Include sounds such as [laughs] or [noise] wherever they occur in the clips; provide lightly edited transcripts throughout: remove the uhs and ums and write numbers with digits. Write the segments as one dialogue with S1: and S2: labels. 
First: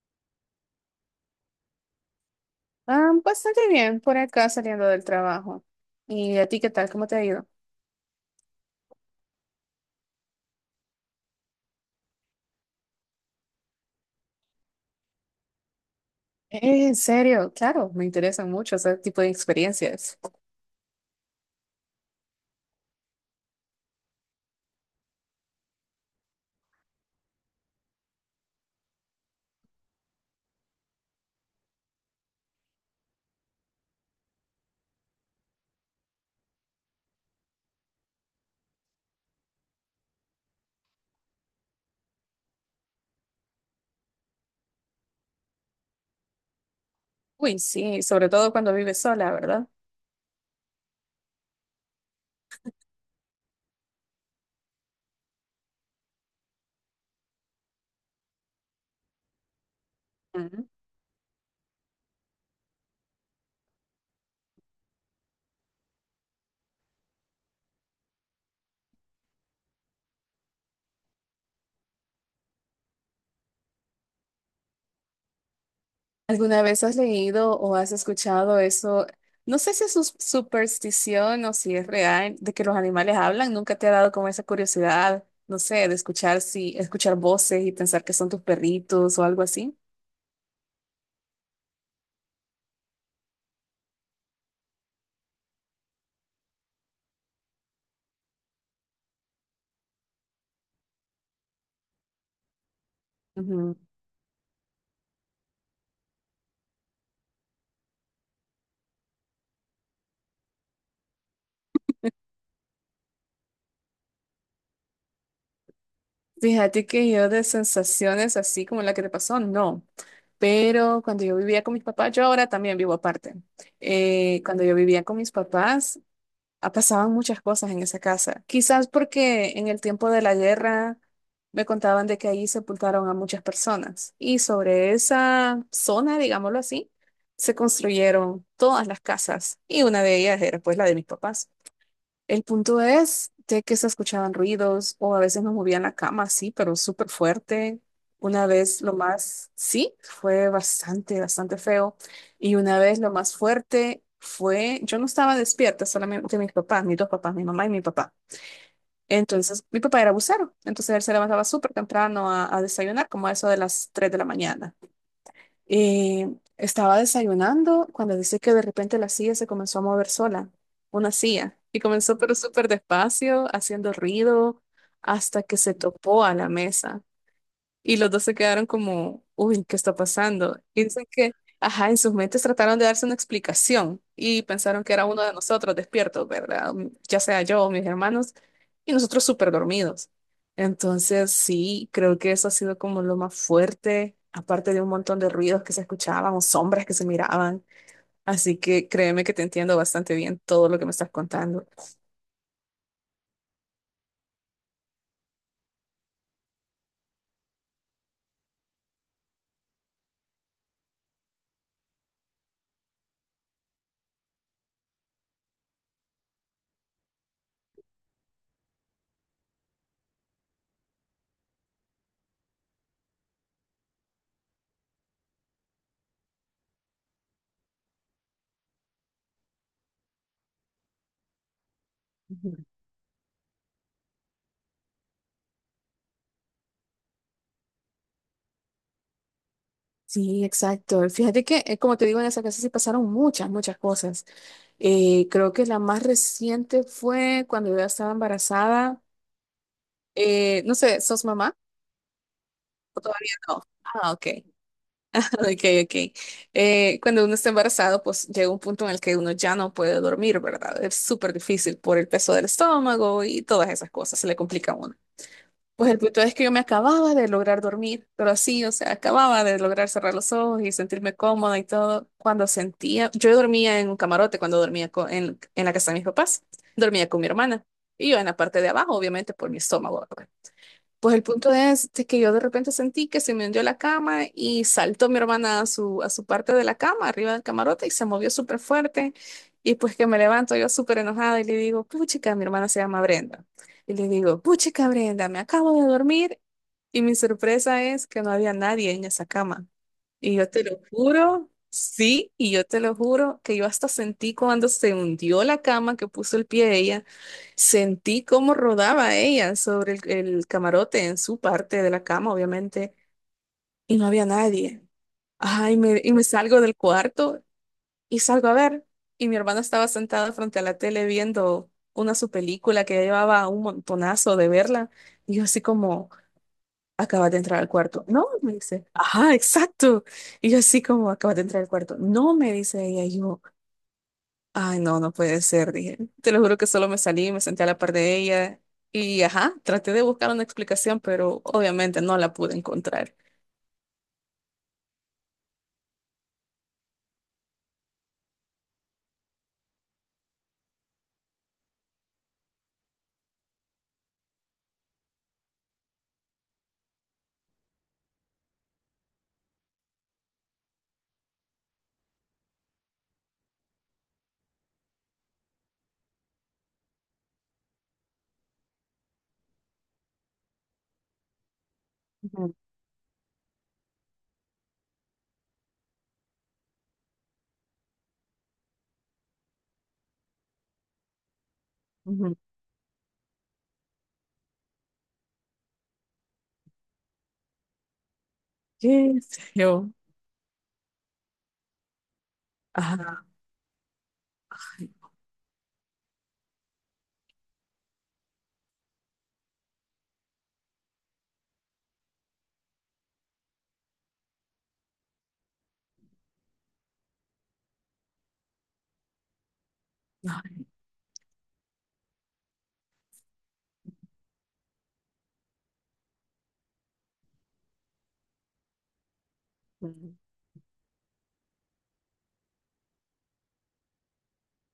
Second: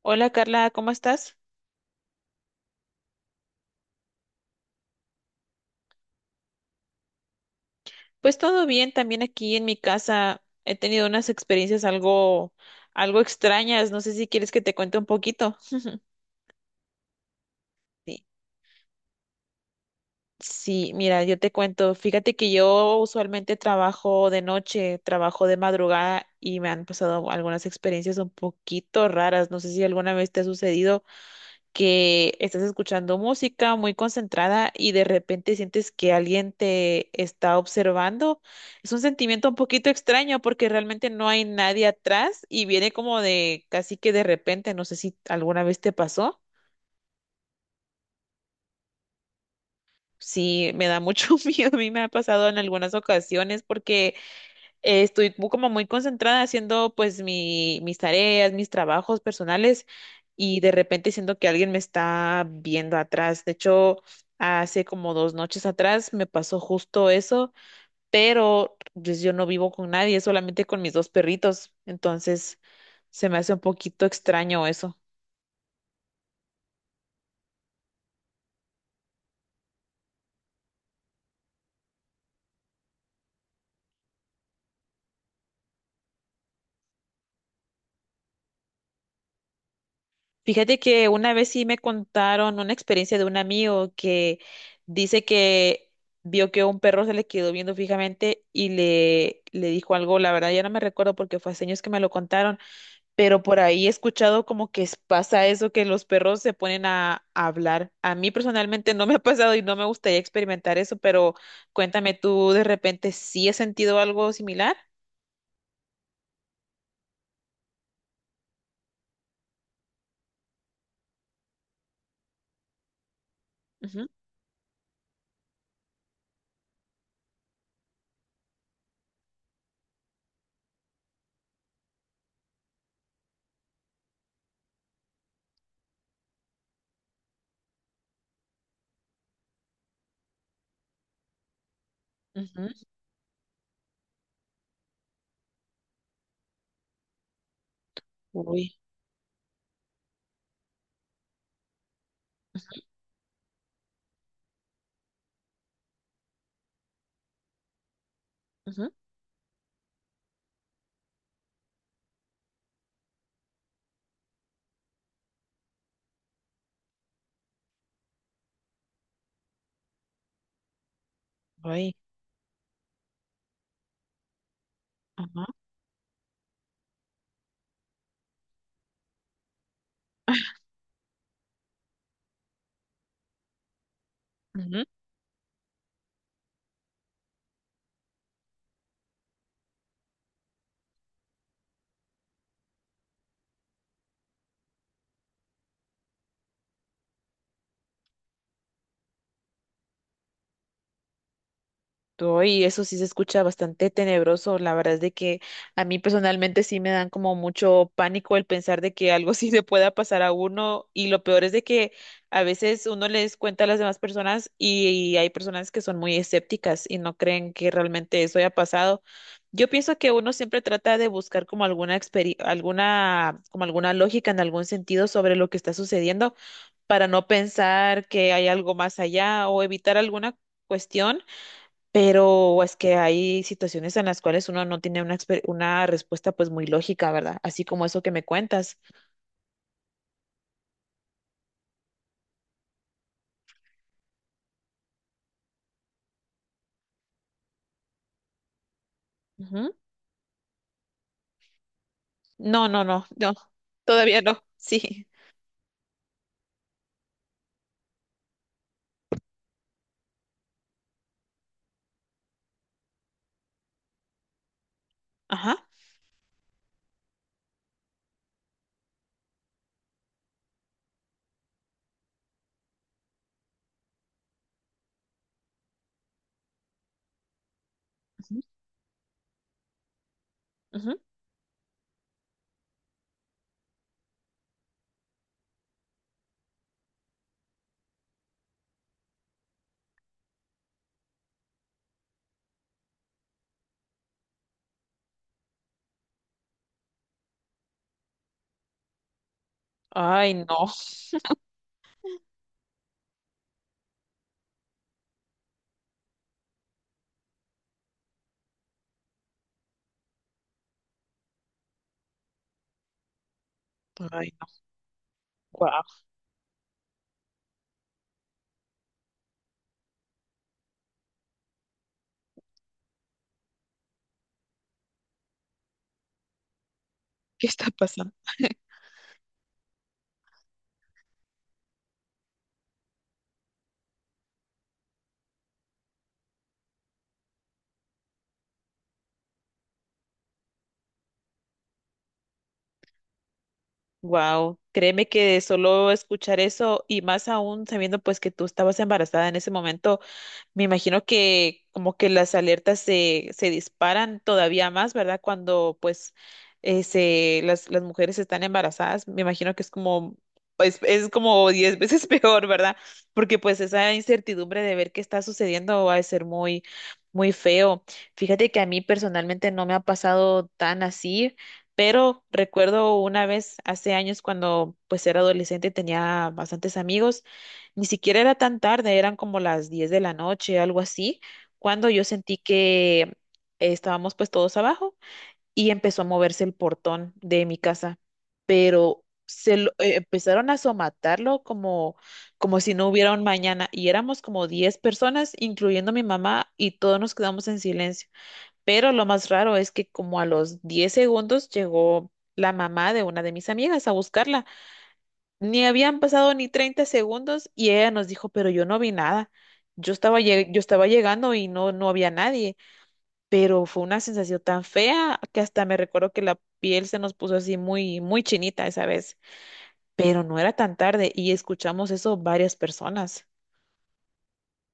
S1: Hola Carla, ¿cómo estás?
S2: Ah, bastante bien, por acá saliendo del trabajo. ¿Y a ti qué tal? ¿Cómo te ha ido?
S1: Pues todo bien, también aquí en mi casa he tenido unas experiencias algo extrañas, no sé si quieres que te cuente un poquito.
S2: En serio, claro, me
S1: Sí,
S2: interesan mucho ese tipo de experiencias.
S1: sí, mira, yo te cuento, fíjate que yo usualmente trabajo de noche, trabajo de madrugada y me han pasado algunas experiencias un poquito raras, no sé si alguna vez te ha sucedido que estás escuchando música muy concentrada y de repente sientes que alguien te está observando. Es un sentimiento un poquito extraño porque realmente no hay nadie atrás y viene como de casi que de repente, no sé si alguna vez te pasó.
S2: Uy, sí, sobre todo cuando vives sola, ¿verdad?
S1: Sí, me da mucho [laughs] miedo, a mí me ha pasado en algunas ocasiones porque estoy como muy concentrada haciendo pues mis tareas, mis trabajos personales y
S2: Ujú.
S1: de repente siento que alguien me está viendo atrás. De hecho, hace como dos noches atrás me pasó justo eso, pero pues, yo no vivo con nadie, solamente con mis dos perritos. Entonces se me hace un poquito extraño eso.
S2: ¿Alguna vez has leído o has escuchado eso? No sé si es superstición o si es real de que los animales hablan. ¿Nunca te ha dado como esa curiosidad, no sé, de escuchar si escuchar voces y pensar que son tus perritos o algo así?
S1: Fíjate que una vez sí me contaron una experiencia de un amigo que dice que vio que un perro se le quedó viendo fijamente y le dijo algo, la verdad ya no me recuerdo porque fue hace años que me lo contaron, pero por ahí he escuchado como que pasa eso, que los perros se ponen a hablar. A mí personalmente no me ha pasado y no me gustaría experimentar eso, pero cuéntame tú de repente sí has sentido algo similar.
S2: Fíjate que yo de sensaciones así como la que te pasó, no. Pero cuando yo vivía con mis papás, yo ahora también vivo aparte.
S1: Ujú,
S2: Cuando yo vivía con mis papás, pasaban muchas cosas en esa casa. Quizás porque en el tiempo de la guerra me contaban de que ahí sepultaron a muchas personas. Y sobre esa zona, digámoslo así, se construyeron todas las casas. Y una de ellas era pues la de mis papás. El punto
S1: ujú.
S2: es de que se escuchaban ruidos o a veces nos movían la cama, sí, pero súper fuerte. Una
S1: Uy,
S2: vez lo más, sí, fue bastante, bastante feo. Y una vez lo más fuerte fue, yo no estaba despierta, solamente mis papás, mis dos papás, mi mamá y mi papá.
S1: ujú,
S2: Entonces, mi papá era bucero, entonces él se levantaba súper temprano a desayunar, como a eso de las 3 de la mañana. Eh, estaba desayunando cuando dice que de repente la silla se comenzó a mover sola, una silla, y
S1: uy,
S2: comenzó pero súper despacio, haciendo ruido, hasta
S1: ajá,
S2: que se topó a la mesa. Y los dos se quedaron como, uy, ¿qué está pasando? Y dicen que, ajá, en sus mentes trataron de darse una explicación y
S1: ujú.
S2: pensaron que era uno de nosotros despiertos, ¿verdad? Ya sea yo o mis hermanos, y nosotros súper dormidos. Entonces, sí, creo que eso ha sido como lo más fuerte, aparte de un montón de ruidos que se escuchaban o sombras que se miraban. Así que créeme que te entiendo bastante bien todo lo que me estás contando.
S1: Y eso sí se escucha bastante tenebroso. La verdad es de que a mí personalmente sí me dan como mucho pánico el pensar de que algo [laughs] sí le pueda pasar a uno. Y lo peor es de que a veces uno les cuenta a las demás personas y hay personas que son muy escépticas y no creen que realmente eso haya pasado. Yo pienso que uno siempre trata de buscar como alguna como alguna lógica en algún sentido sobre lo que está sucediendo para no pensar que hay algo más allá o evitar alguna cuestión,
S2: Ujú.
S1: pero es que hay situaciones en las cuales uno no tiene una respuesta pues muy lógica, ¿verdad? Así como eso que me cuentas.
S2: Sí, exacto. Fíjate que, como te digo, en esa casa sí pasaron muchas, muchas cosas. Creo que la más reciente fue cuando yo ya estaba embarazada.
S1: Ujú.
S2: No sé, ¿sos mamá?
S1: No, no,
S2: ¿O
S1: no, no,
S2: todavía no? Ah,
S1: todavía
S2: ok.
S1: no, [laughs] sí.
S2: Ok, ok. Cuando uno está embarazado, pues llega un punto en el que uno ya no puede dormir, ¿verdad? Es súper difícil por el peso del estómago y todas esas cosas, se le complica a uno.
S1: Ajá.
S2: Pues el punto es que yo me acababa de lograr dormir, pero así, o sea, acababa de lograr cerrar los ojos y sentirme cómoda y todo. Cuando sentía, yo dormía en un camarote cuando dormía en la casa de mis papás, dormía con mi hermana y yo en la
S1: Ujú,
S2: parte de abajo, obviamente por mi estómago.
S1: ujú.
S2: Pues el punto es de que yo de repente sentí que se me hundió la cama y saltó mi hermana a su parte de la cama, arriba del camarote, y se movió súper fuerte. Y pues que me levanto yo súper enojada y le digo, puchica, mi hermana se llama Brenda. Y le digo, puchica, Brenda, me acabo de dormir. Y mi sorpresa es que no había nadie en esa cama.
S1: Ay,
S2: Y yo te
S1: no,
S2: lo juro, sí, y yo te lo juro que yo hasta sentí cuando se hundió la cama que puso el pie ella, sentí cómo rodaba ella sobre el camarote en su parte de la cama, obviamente, y no había
S1: ay, no,
S2: nadie. Ay,
S1: wow,
S2: me,
S1: [laughs]
S2: y me salgo del cuarto y salgo a ver. Y mi hermana estaba sentada frente a la tele viendo una su película que ya llevaba un montonazo de verla. Y yo así como acabas de
S1: ¿qué
S2: entrar
S1: está
S2: al cuarto.
S1: pasando?
S2: No, me
S1: [laughs]
S2: dice, ajá, exacto. Y yo así como, acabas de entrar al cuarto. No, me dice ella, y yo, ay, no, no puede ser, dije. Te lo juro que solo me salí, me senté a la par de ella y, ajá, traté de buscar una explicación, pero obviamente no la pude encontrar.
S1: Wow, créeme que solo escuchar eso y más aún sabiendo pues que tú estabas embarazada en ese momento, me imagino que como que las alertas se disparan todavía más, ¿verdad? Cuando pues las mujeres están embarazadas, me imagino que es como, pues es como 10 veces [laughs] peor, ¿verdad? Porque pues esa incertidumbre de ver qué está sucediendo va a ser muy, muy feo. Fíjate que a mí personalmente no me ha pasado tan así, pero
S2: Ujú,
S1: recuerdo una vez hace años cuando pues era adolescente, tenía bastantes amigos. Ni siquiera era tan tarde, eran como las 10 de la noche, algo así, cuando yo
S2: ujú.
S1: sentí que estábamos pues todos abajo y empezó a moverse el portón de mi casa, pero
S2: ¿Qué sé yo?
S1: empezaron a somatarlo como, como si no hubiera un
S2: Ajá.
S1: mañana, y éramos como 10
S2: Ay,
S1: personas, incluyendo mi mamá, y todos nos quedamos en silencio. Pero lo más raro es que como a los 10 segundos llegó la mamá de una de mis amigas a buscarla. Ni habían pasado ni 30 segundos y ella nos dijo, pero yo no vi nada. Yo estaba,
S2: no,
S1: yo estaba llegando y no, no había nadie, pero fue una sensación tan fea que hasta me recuerdo que la piel se nos puso así muy, muy chinita esa vez,
S2: no.
S1: pero no era tan tarde y escuchamos eso varias personas.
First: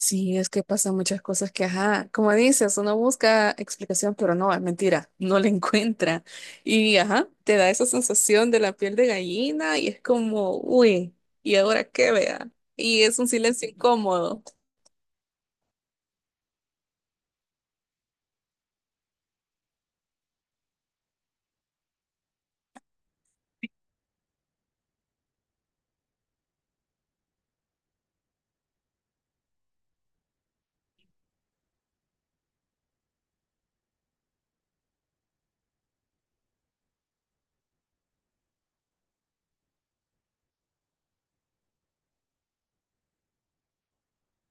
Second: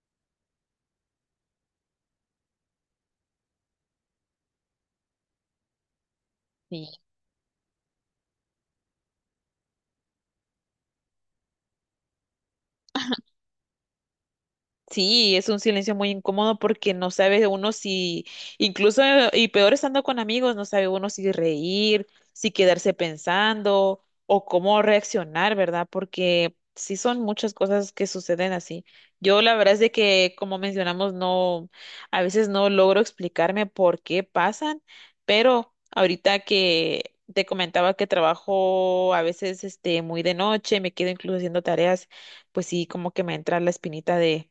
S2: Sí, es que pasan muchas cosas que, ajá, como dices, uno busca explicación, pero no, es mentira, [laughs] no la encuentra. Y, ajá, te da esa sensación de la piel de gallina y es como, uy, ¿y ahora qué vea? Y es un silencio incómodo.
S1: Sí, es un silencio muy incómodo porque no sabe uno si, incluso, y peor estando con amigos, no sabe uno si reír, si quedarse pensando o cómo reaccionar, ¿verdad? Porque sí son muchas cosas que suceden así. Yo la verdad es de que, como mencionamos, no, a veces no logro explicarme por qué pasan, pero ahorita que te comentaba que trabajo a veces este muy de noche, me quedo incluso haciendo tareas, pues sí, como que me entra la espinita de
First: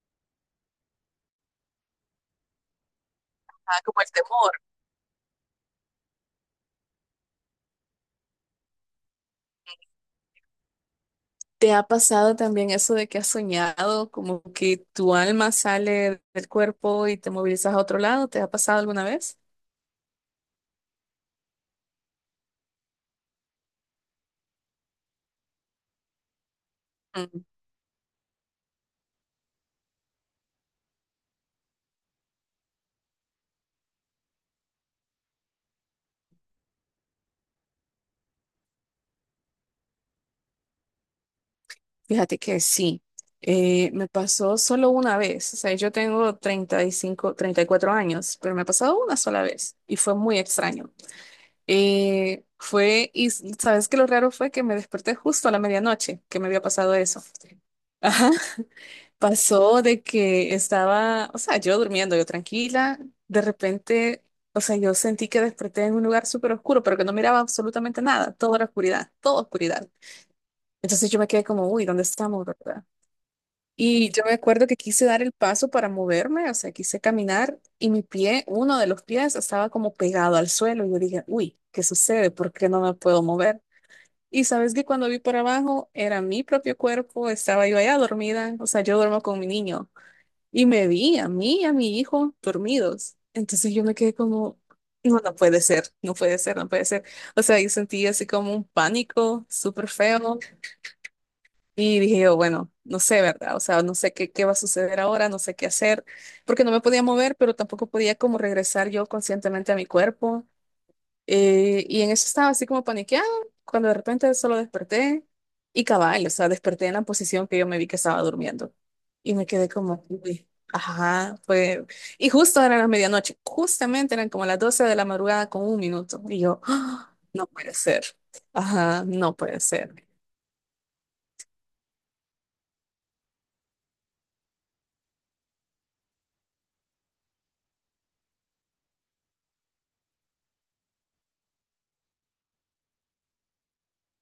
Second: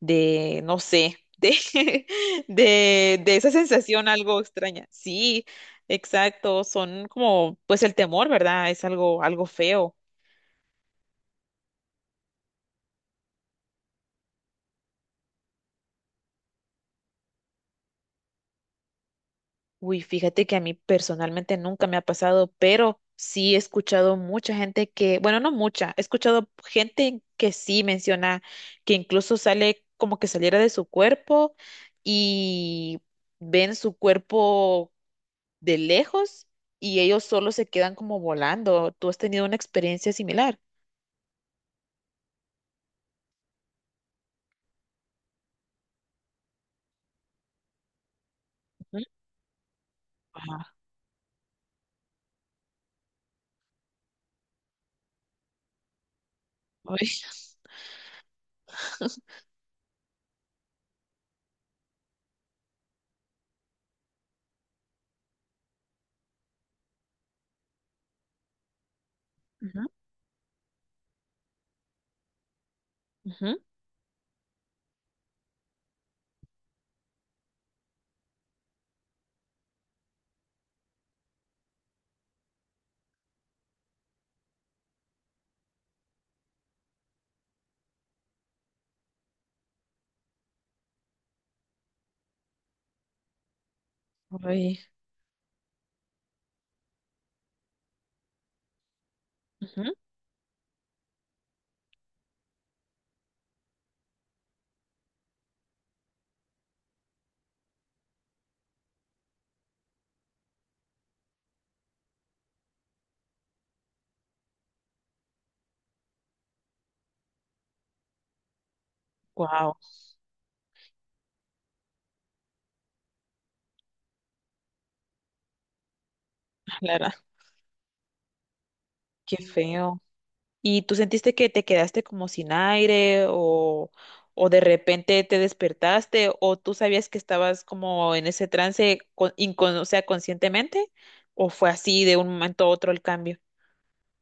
S1: de, no sé, [laughs] de esa
S2: Ah, como
S1: sensación
S2: el
S1: algo
S2: temor.
S1: extraña. Sí, exacto, son como, pues el temor, ¿verdad? Es algo, algo feo.
S2: ¿Te ha pasado también eso de que has soñado, como que tu alma sale del cuerpo y te movilizas a otro lado? ¿Te ha pasado alguna vez?
S1: Uy, fíjate que a mí personalmente nunca me ha pasado, pero sí he escuchado mucha gente que, bueno, no mucha, he escuchado gente que sí menciona que incluso sale como que saliera de su cuerpo y ven su cuerpo de lejos y ellos solo se quedan como volando. ¿Tú has tenido una experiencia similar?
S2: Fíjate que sí, me pasó solo una vez, o sea, yo tengo treinta y cinco, 34 años, pero me ha pasado
S1: Ujú.
S2: una sola vez y fue muy
S1: Ajá.
S2: extraño. Sabes que lo raro fue que me desperté justo a la medianoche, que me había pasado
S1: Uy.
S2: eso. [laughs] Ajá, pasó de que estaba, o sea, yo durmiendo, yo tranquila, de repente, o sea, yo sentí que desperté en un lugar súper oscuro, pero que no miraba absolutamente nada, toda la oscuridad, toda
S1: Ujú,
S2: oscuridad. Entonces yo me quedé como, uy, ¿dónde estamos, verdad?
S1: ujú,
S2: Y yo me acuerdo que quise dar el paso para moverme, o sea, quise caminar y mi pie, uno de los pies, estaba como pegado al suelo. Y yo dije, uy, ¿qué sucede? ¿Por qué no me puedo mover? Y sabes que cuando vi para abajo era mi propio cuerpo, estaba yo allá dormida, o sea, yo duermo con mi niño. Y me vi a mí y a mi hijo dormidos. Entonces yo me quedé como,
S1: uy,
S2: no, no puede ser, no puede ser, no puede ser. O sea, yo sentí así como un pánico súper
S1: ujú.
S2: feo. Y dije yo, bueno, no sé, ¿verdad? O sea, no sé qué va a suceder ahora, no sé qué hacer, porque no me podía mover, pero tampoco podía como regresar yo conscientemente a mi cuerpo. Y en eso estaba así como paniqueado, cuando de repente solo desperté y cabal, o sea, desperté en la posición que yo me vi que estaba durmiendo. Y me quedé
S1: Guau,
S2: como, uy, ajá, fue. Y justo era la medianoche, justamente eran como las 12 de la madrugada con 1 minuto. Y yo,
S1: la
S2: ¡ah! No puede ser, ajá,
S1: qué
S2: no puede
S1: feo.
S2: ser.
S1: ¿Y tú sentiste que te quedaste como sin aire o de repente te despertaste o tú sabías que estabas como en ese trance, o sea, conscientemente? ¿O fue así de un momento a otro el cambio?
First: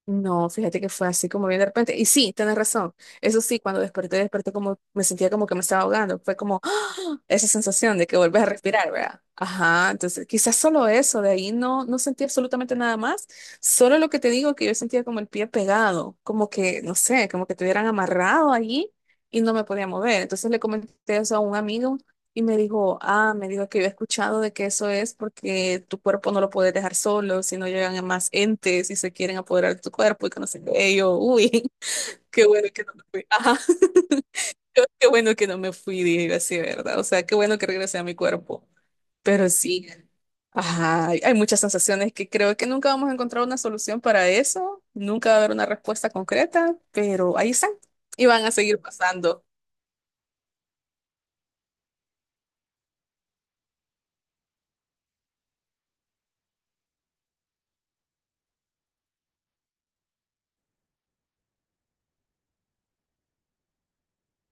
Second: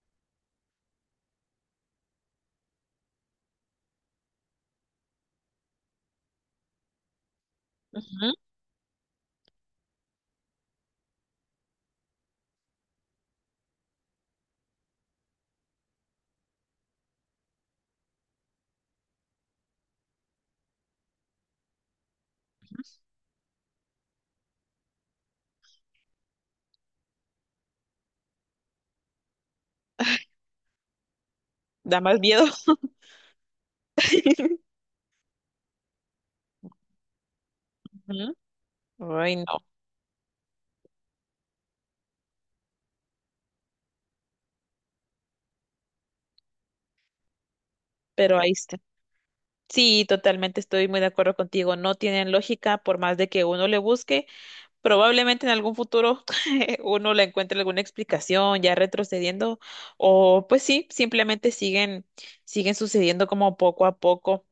S2: No, fíjate que fue así como bien de repente. Y sí, tienes razón. Eso sí, cuando desperté, desperté como, me sentía como que me estaba ahogando. Fue como ¡ah! Esa sensación de que
S1: Ujú.
S2: vuelves a respirar, ¿verdad? Ajá, entonces quizás solo eso, de ahí no, no sentí absolutamente nada más. Solo lo que te digo, que yo sentía como el pie pegado, como que, no sé, como que te hubieran amarrado allí y no me podía mover. Entonces le comenté eso a un amigo y me dijo que yo he escuchado de que eso es porque tu cuerpo no lo puedes dejar solo, si no llegan más entes y se quieren apoderar de tu cuerpo y que no sé qué. Y yo, uy,
S1: Da más
S2: [laughs]
S1: miedo.
S2: qué bueno que no me fui. Ajá. [laughs]
S1: [laughs]
S2: Qué bueno que no me fui, dije yo así, ¿verdad? O sea, qué bueno que regresé a mi
S1: Ujú.
S2: cuerpo.
S1: Ay, no,
S2: Pero sí, ajá, hay muchas sensaciones que creo que nunca vamos a encontrar una solución para eso, nunca va a haber una respuesta concreta, pero ahí están y
S1: pero
S2: van a
S1: ahí está.
S2: seguir pasando.
S1: Sí, totalmente estoy muy de acuerdo contigo. No tienen lógica por más de que uno le busque. Probablemente en algún futuro [laughs] uno le encuentre alguna explicación ya retrocediendo o pues sí, simplemente siguen sucediendo como poco a poco.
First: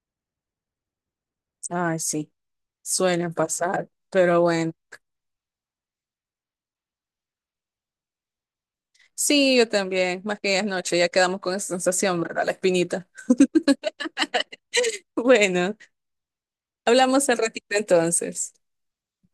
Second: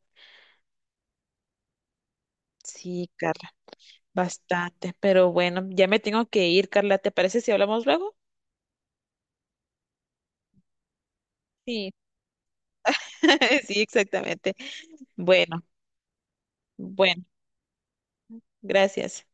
S2: Ay, sí,
S1: Sí,
S2: suelen
S1: Carla,
S2: pasar, pero bueno.
S1: bastante. Pero bueno, ya me tengo que ir, Carla. ¿Te parece si hablamos luego?
S2: Sí, yo también, más que es noche, ya quedamos con esa
S1: Sí,
S2: sensación, ¿verdad? La espinita. [laughs]
S1: [laughs] sí, exactamente. Bueno,
S2: Bueno,
S1: bueno,
S2: hablamos al ratito entonces.
S1: gracias.